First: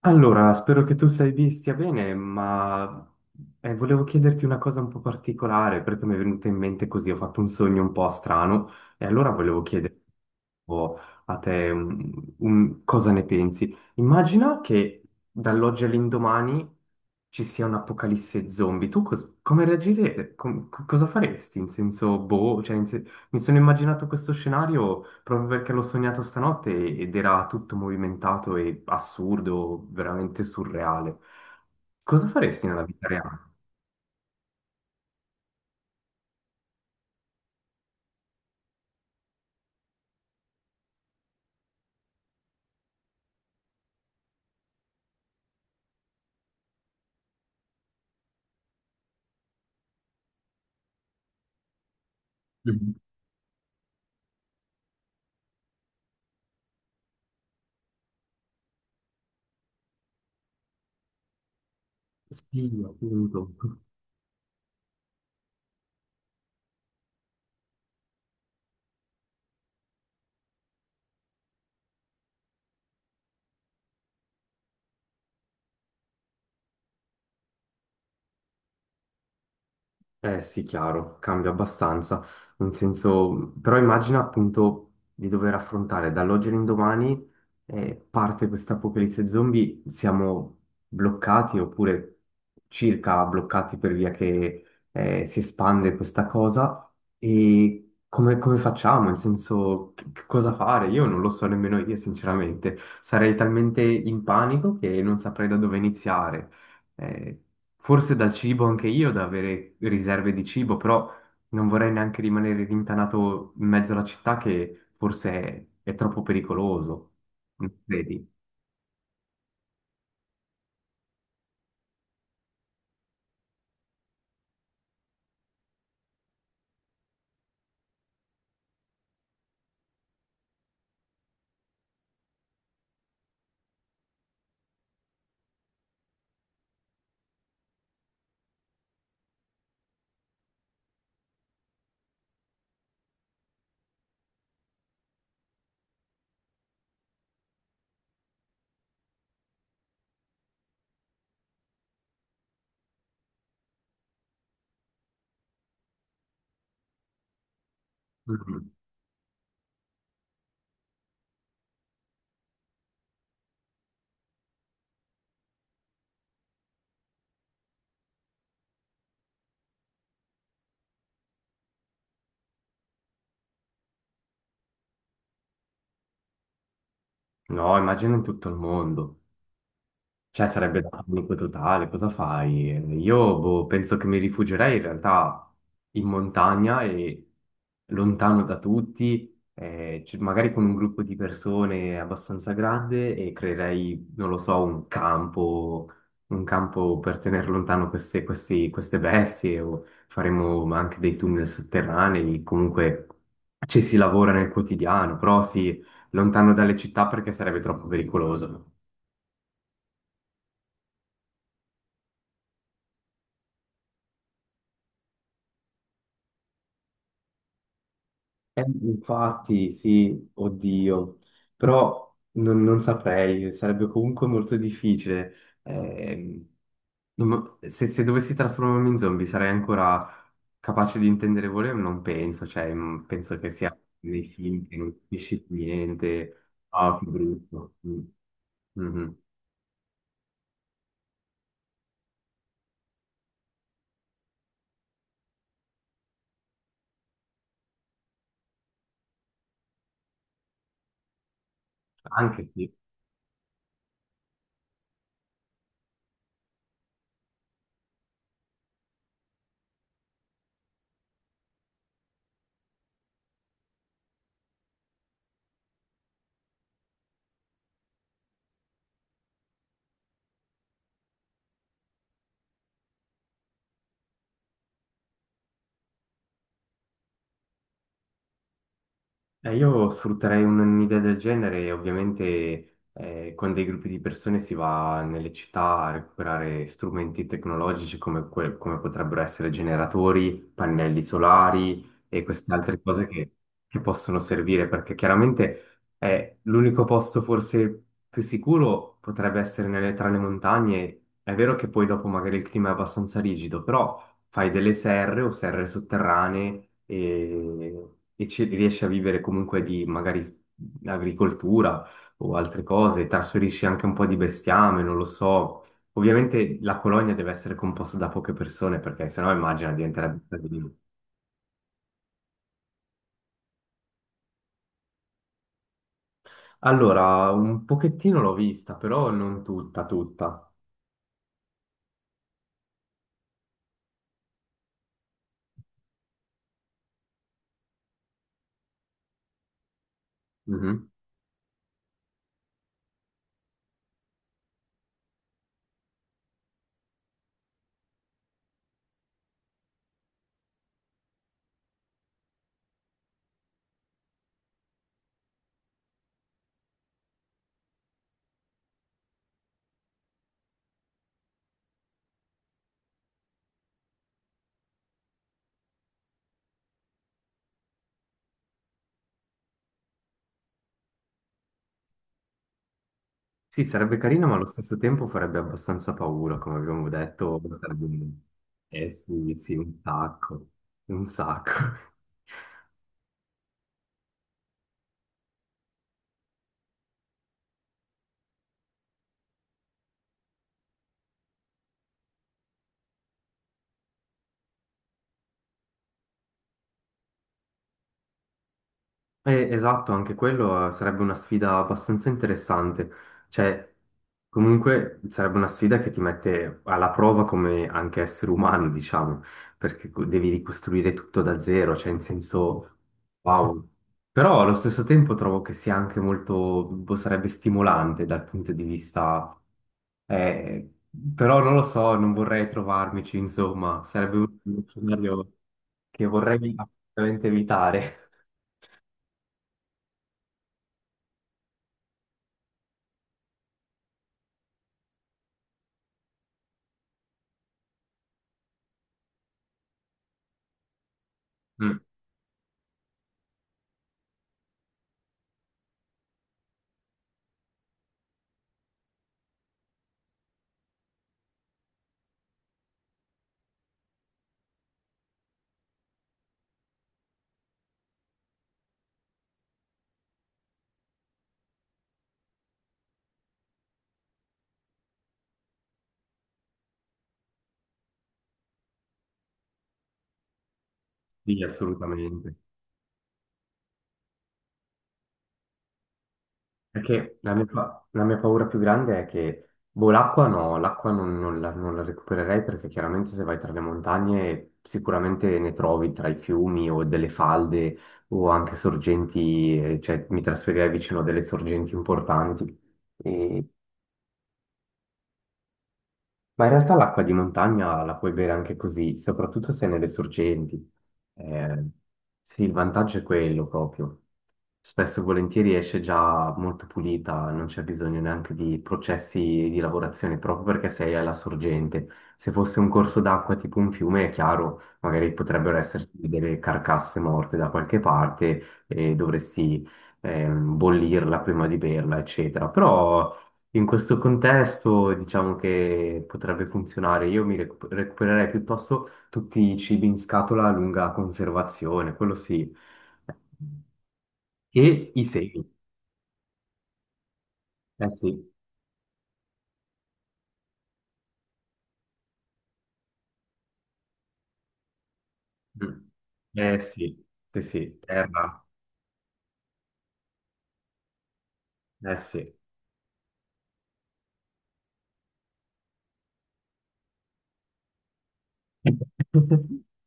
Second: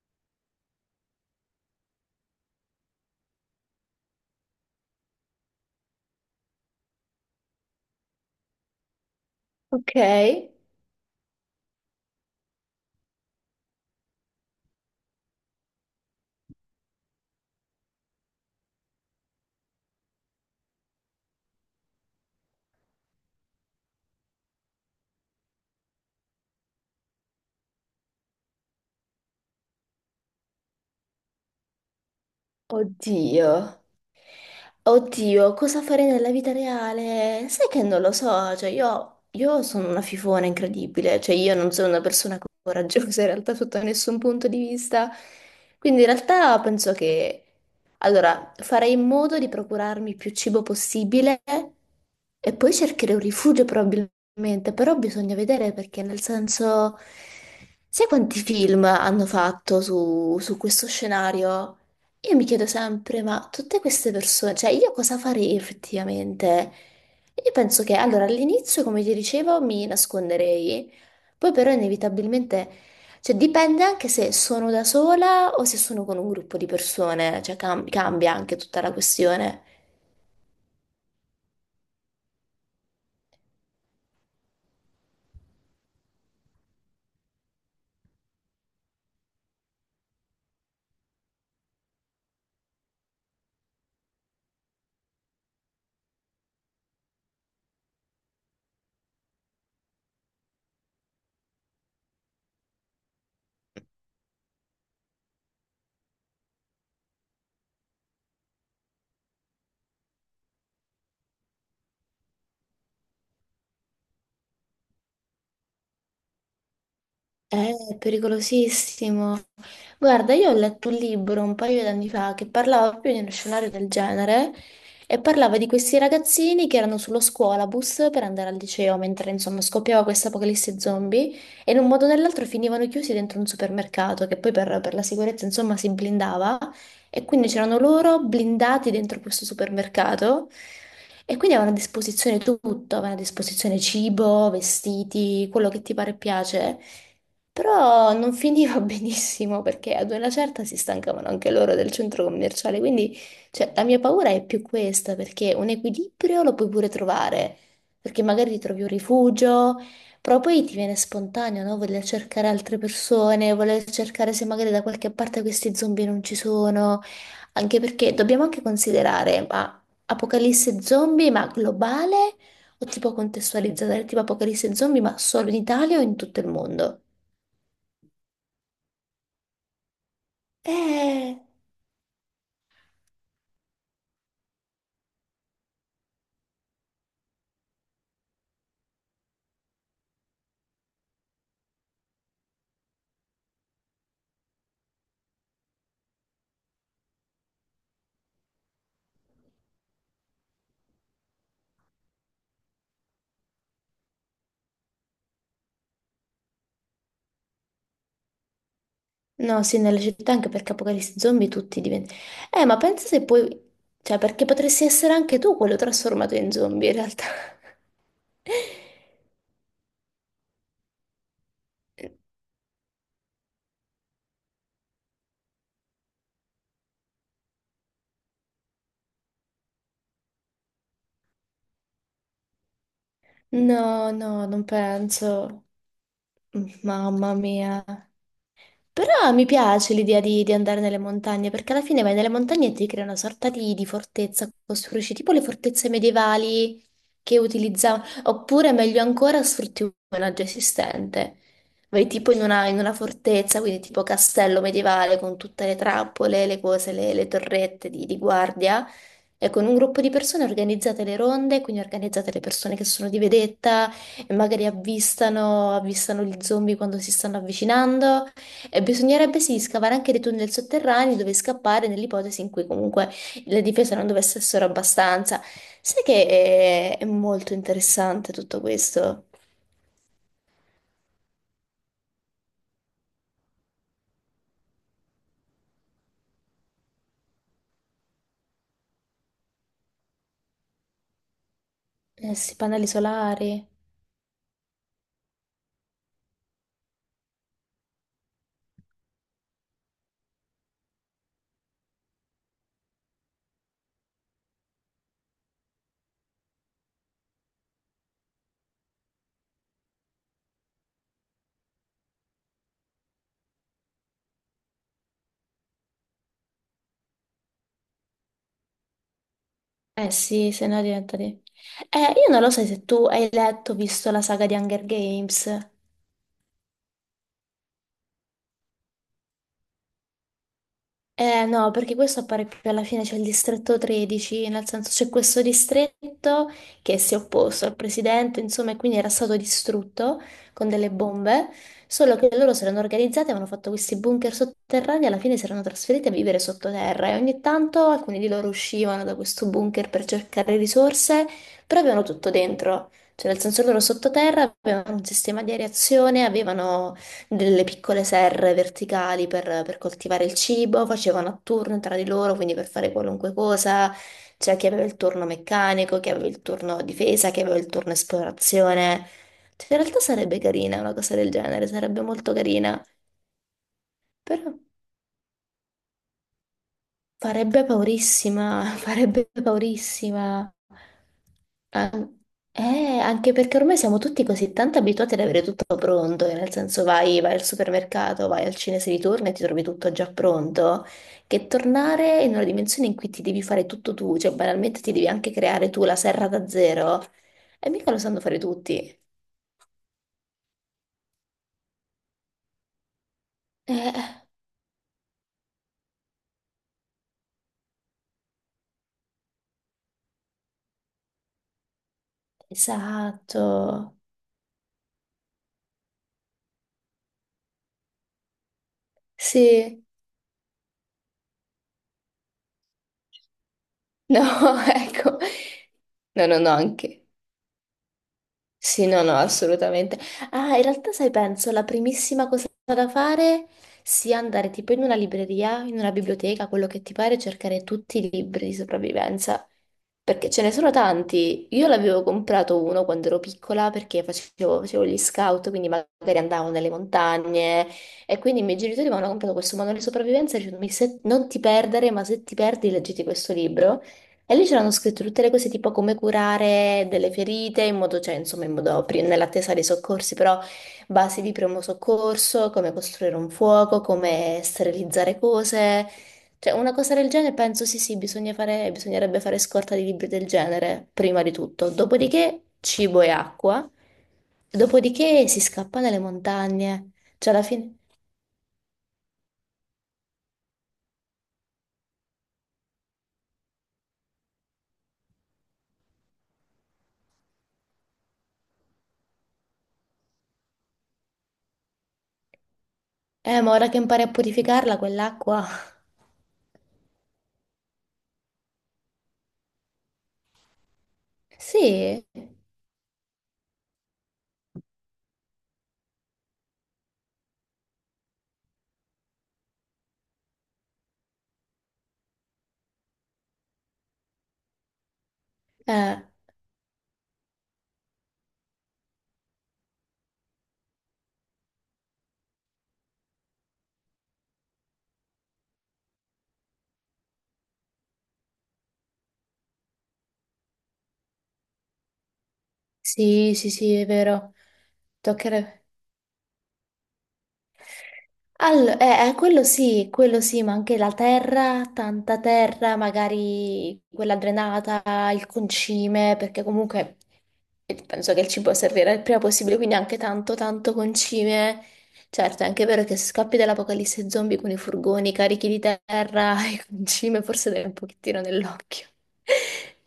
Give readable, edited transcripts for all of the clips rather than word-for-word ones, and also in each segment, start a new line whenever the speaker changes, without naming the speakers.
Allora, spero che tu stia bene, ma volevo chiederti una cosa un po' particolare perché mi è venuta in mente così, ho fatto un sogno un po' strano e allora volevo
Ok,
chiedere un po' a te cosa ne pensi. Immagina che dall'oggi all'indomani ci sia un'apocalisse zombie, tu come reagirete? Cosa faresti? In senso, boh, cioè, mi sono immaginato questo scenario proprio perché l'ho sognato stanotte ed era tutto movimentato e assurdo, veramente surreale. Cosa faresti nella vita reale?
oddio, oddio, cosa farei nella vita reale? Sai che non lo so, cioè io sono una fifona incredibile, cioè io non sono una persona coraggiosa in realtà sotto nessun punto di vista, quindi in realtà penso che, allora, farei in modo di procurarmi il più cibo possibile e poi
Mhm.
cercherei un rifugio probabilmente, però bisogna vedere perché nel senso, sai quanti film hanno fatto su questo scenario? Io mi chiedo
Sì,
sempre, ma
appunto.
tutte queste persone, cioè io cosa farei effettivamente? Io penso che allora all'inizio, come ti dicevo, mi nasconderei, poi però inevitabilmente, cioè dipende anche se sono da sola o se sono con un gruppo di persone, cioè cambia anche tutta la questione.
Eh sì, chiaro, cambia abbastanza, nel senso, però immagina appunto di dover affrontare dall'oggi all'indomani parte questa apocalisse zombie, siamo bloccati oppure circa bloccati per via che si espande questa cosa e come facciamo? Nel senso, che cosa fare? Io non lo so nemmeno io sinceramente, sarei talmente in panico che non saprei da dove iniziare. Eh, Forse dal cibo anche io, da avere riserve di cibo, però non vorrei neanche rimanere rintanato in mezzo alla città che forse è troppo pericoloso,
È
non credi?
pericolosissimo. Guarda, io ho letto un libro un paio d'anni fa che parlava proprio di uno scenario del genere e parlava di questi ragazzini che erano sullo scuolabus per andare al liceo mentre insomma scoppiava questa apocalisse zombie e in un modo o nell'altro finivano chiusi dentro un supermercato che poi per la sicurezza insomma si blindava e quindi c'erano loro blindati dentro questo supermercato e quindi avevano a disposizione tutto, avevano a disposizione cibo, vestiti, quello che ti pare e piace. Però non finiva benissimo perché ad una certa si stancavano anche loro del centro commerciale, quindi cioè, la mia paura è più questa perché un equilibrio lo puoi pure trovare, perché magari ti
Mm.
trovi un rifugio, però poi ti viene spontaneo, no? Voler cercare altre persone, voler cercare se magari da qualche parte questi zombie non ci sono, anche perché dobbiamo anche considerare, ma apocalisse zombie, ma globale o tipo contestualizzata, tipo apocalisse zombie, ma solo in Italia o in tutto il mondo?
No, immagino in tutto il mondo. Cioè, sarebbe da panico
Eh,
totale, cosa fai? Io boh, penso che mi rifugierei in realtà in montagna e lontano da tutti, magari con un gruppo di persone abbastanza grande e creerei, non lo so, un campo per tenere lontano queste bestie o faremo anche dei tunnel sotterranei, comunque ci si lavora nel quotidiano, però sì, lontano dalle città perché sarebbe troppo pericoloso.
no, sì, nelle città anche perché apocalisse zombie tutti diventano... ma pensa se poi... Cioè, perché potresti essere anche tu quello trasformato in zombie, in realtà.
Infatti, sì, oddio, però non saprei, sarebbe comunque molto difficile. Ehm, non mo- se, se dovessi trasformarmi in zombie sarei ancora capace di intendere volere? Ma non penso, cioè, penso che sia
No,
nei
no, non
film che non
penso.
capisci più niente. Ah, che
Mamma
brutto.
mia.
Mm. Mhm.
Però mi piace l'idea di andare nelle montagne, perché alla fine vai nelle montagne e ti crea una sorta di fortezza, costruisci tipo le fortezze medievali che utilizzavano, oppure meglio ancora sfrutti un villaggio esistente. Vai tipo in
Anche
una,
sì.
in una fortezza, quindi tipo castello medievale con tutte le trappole, le cose, le torrette di guardia, e con un gruppo di persone organizzate le ronde, quindi organizzate le persone che sono di vedetta e magari avvistano gli zombie quando si stanno avvicinando. E bisognerebbe sì scavare anche dei tunnel sotterranei dove scappare nell'ipotesi in cui comunque le difese non dovessero essere abbastanza. Sai che è molto interessante tutto questo?
Io sfrutterei un'idea del genere e ovviamente con dei gruppi di persone si va nelle città a recuperare strumenti tecnologici come potrebbero essere generatori, pannelli solari e
Eh
queste
sì,
altre
pannelli
cose che,
solari.
che possono servire perché chiaramente l'unico posto forse più sicuro potrebbe essere tra le montagne. È vero che poi dopo magari il clima è abbastanza rigido, però fai delle serre o serre sotterranee e ci riesci a vivere comunque di magari agricoltura o altre cose, trasferisci anche un po' di bestiame, non lo so. Ovviamente la colonia deve essere composta da poche persone perché sennò immagina
Eh
diventerebbe un
sì, se
casino.
no diventa di... io non lo so se tu hai letto, visto la saga di Hunger Games.
Allora, un pochettino l'ho vista, però non tutta, tutta.
Eh no, perché questo appare più alla fine, c'è il distretto 13, nel senso c'è questo distretto che si è opposto al presidente, insomma, e quindi era stato distrutto con
Mhm.
delle bombe, solo che loro si erano organizzati, avevano fatto questi bunker sotterranei e alla fine si erano trasferiti a vivere sottoterra e ogni tanto alcuni di loro uscivano da questo bunker per cercare risorse, però avevano tutto dentro, cioè nel senso loro sottoterra avevano un sistema di areazione, avevano delle piccole serre verticali per coltivare il cibo, facevano a turno tra di loro, quindi per fare qualunque cosa. C'era chi aveva il turno meccanico, chi aveva il turno difesa, chi aveva il turno esplorazione. Cioè, in realtà sarebbe carina una cosa del genere, sarebbe molto carina,
Sì, sarebbe carino, ma allo
però...
stesso tempo farebbe abbastanza paura, come abbiamo detto,
Farebbe
sarebbe un.
paurissima,
Eh
farebbe
sì, sì, un sacco,
paurissima.
un sacco.
An- eh, anche perché ormai siamo tutti così tanto abituati ad avere tutto pronto, che nel senso vai al supermercato, vai al cinese di turno e ti trovi tutto già pronto, che tornare in una dimensione in cui ti devi fare tutto tu, cioè banalmente ti devi anche creare tu la serra da zero, e mica lo sanno fare tutti.
Esatto, anche quello sarebbe una sfida abbastanza interessante. Cioè,
Eh,
comunque sarebbe una sfida che ti mette alla prova come anche essere umano, diciamo, perché devi ricostruire tutto da zero, cioè in senso, wow.
esatto,
Però allo stesso tempo trovo che sia anche molto, boh, sarebbe stimolante dal punto di vista.
sì,
Eh, Però non lo so, non vorrei trovarmici, insomma, sarebbe
no,
uno
ecco,
scenario che
no, no, no,
vorrei
anche.
assolutamente evitare.
Sì, no, no, assolutamente. Ah, in realtà, sai, penso la primissima cosa da fare sia andare tipo in una libreria, in una biblioteca, quello che ti pare, cercare tutti i libri di sopravvivenza. Perché ce ne sono tanti. Io
Mm,
l'avevo comprato uno quando ero piccola perché facevo gli scout, quindi magari andavo nelle montagne e quindi i miei genitori mi hanno comprato questo manuale di sopravvivenza e dicevano, "Mi se- Non ti perdere, ma se ti perdi, leggiti questo libro. E lì c'erano scritte tutte le cose tipo come curare delle ferite in modo, cioè insomma in modo, nell'attesa dei soccorsi, però basi di primo soccorso, come costruire un fuoco, come sterilizzare cose, cioè una cosa del genere penso sì, bisogna fare, bisognerebbe fare scorta di libri del genere prima di
sì,
tutto,
assolutamente.
dopodiché cibo e acqua, dopodiché si scappa nelle montagne,
Perché
cioè
la
alla
mia,
fine,
pa- la mia paura più grande è che, boh, l'acqua no, l'acqua non la recupererei perché chiaramente se vai tra le montagne sicuramente ne trovi tra i fiumi o delle falde o anche sorgenti, cioè mi trasferirei vicino a delle sorgenti importanti.
ma ora che impari a purificarla quell'acqua,
Ma in realtà l'acqua di montagna la puoi bere anche così, soprattutto se nelle sorgenti. Eh,
sì,
sì, il vantaggio è quello proprio spesso e volentieri esce già molto pulita, non c'è bisogno neanche di processi di lavorazione proprio perché sei alla sorgente. Se fosse un corso d'acqua tipo un fiume, è chiaro, magari potrebbero esserci
eh.
delle carcasse morte da qualche parte e dovresti bollirla prima di berla, eccetera. Però in questo contesto diciamo che potrebbe funzionare. Io mi recupererei piuttosto tutti i cibi in scatola a lunga conservazione, quello sì.
Sì, sì, sì, è vero.
E i segni,
Toccherebbe.
eh sì.
Allora, quello sì, ma anche la terra, tanta terra, magari quella drenata, il
Mm.
concime, perché
Eh
comunque
sì, sì sì,
penso che il
terra,
cibo servirà il prima possibile, quindi anche tanto, tanto concime.
eh sì.
Certo, è anche vero che se scappi dall'apocalisse zombie con i furgoni carichi di terra e concime, forse dai un pochettino nell'occhio.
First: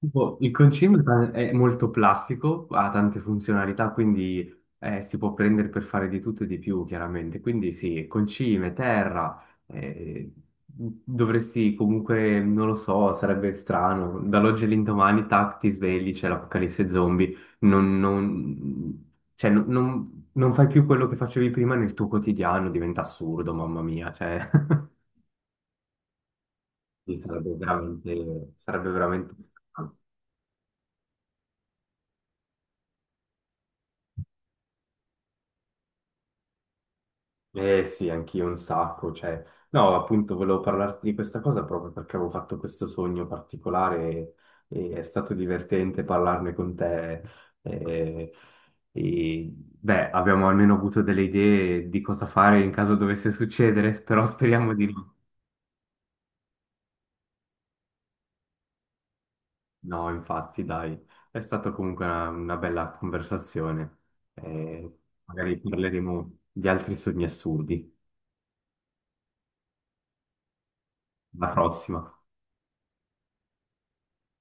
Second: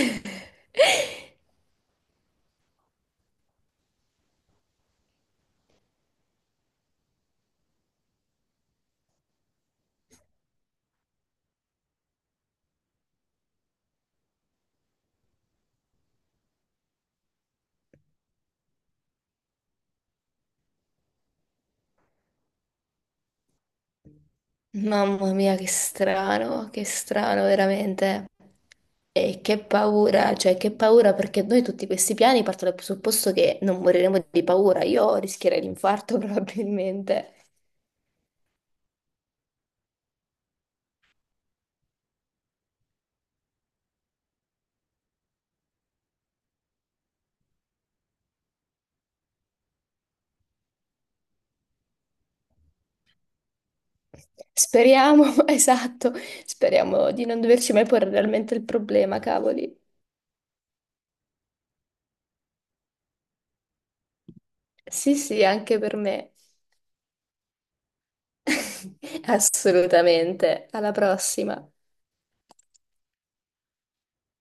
Tipo, il concim è molto plastico, ha tante funzionalità, quindi si può prendere per fare di tutto e di più, chiaramente. Quindi sì, concime, terra, eh, dovresti comunque, non lo so, sarebbe strano. Dall'oggi all'indomani, tac, ti svegli, c'è l'apocalisse zombie, non, non- cioè, non fai più quello che facevi prima nel tuo quotidiano, diventa assurdo, mamma mia, cioè,
Mamma mia, che
sì,
strano
sarebbe
veramente.
veramente, sarebbe veramente
E che
strano.
paura, cioè che paura perché noi tutti questi piani partono dal presupposto che non moriremo di paura. Io rischierei l'infarto probabilmente.
Eh sì, anch'io un sacco, cioè, no, appunto volevo parlarti di questa cosa proprio perché avevo fatto questo sogno particolare e è stato divertente parlarne con te. E, e, beh, abbiamo almeno avuto delle idee di cosa fare in caso dovesse succedere, però speriamo di no.
Speriamo, esatto, speriamo di non doverci mai porre realmente il problema, cavoli.
No, infatti, dai, è stata comunque una bella conversazione. Eh,
Sì, sì,
magari
anche per me.
parleremo di altri sogni assurdi.
Assolutamente. Alla
Alla
prossima.
prossima.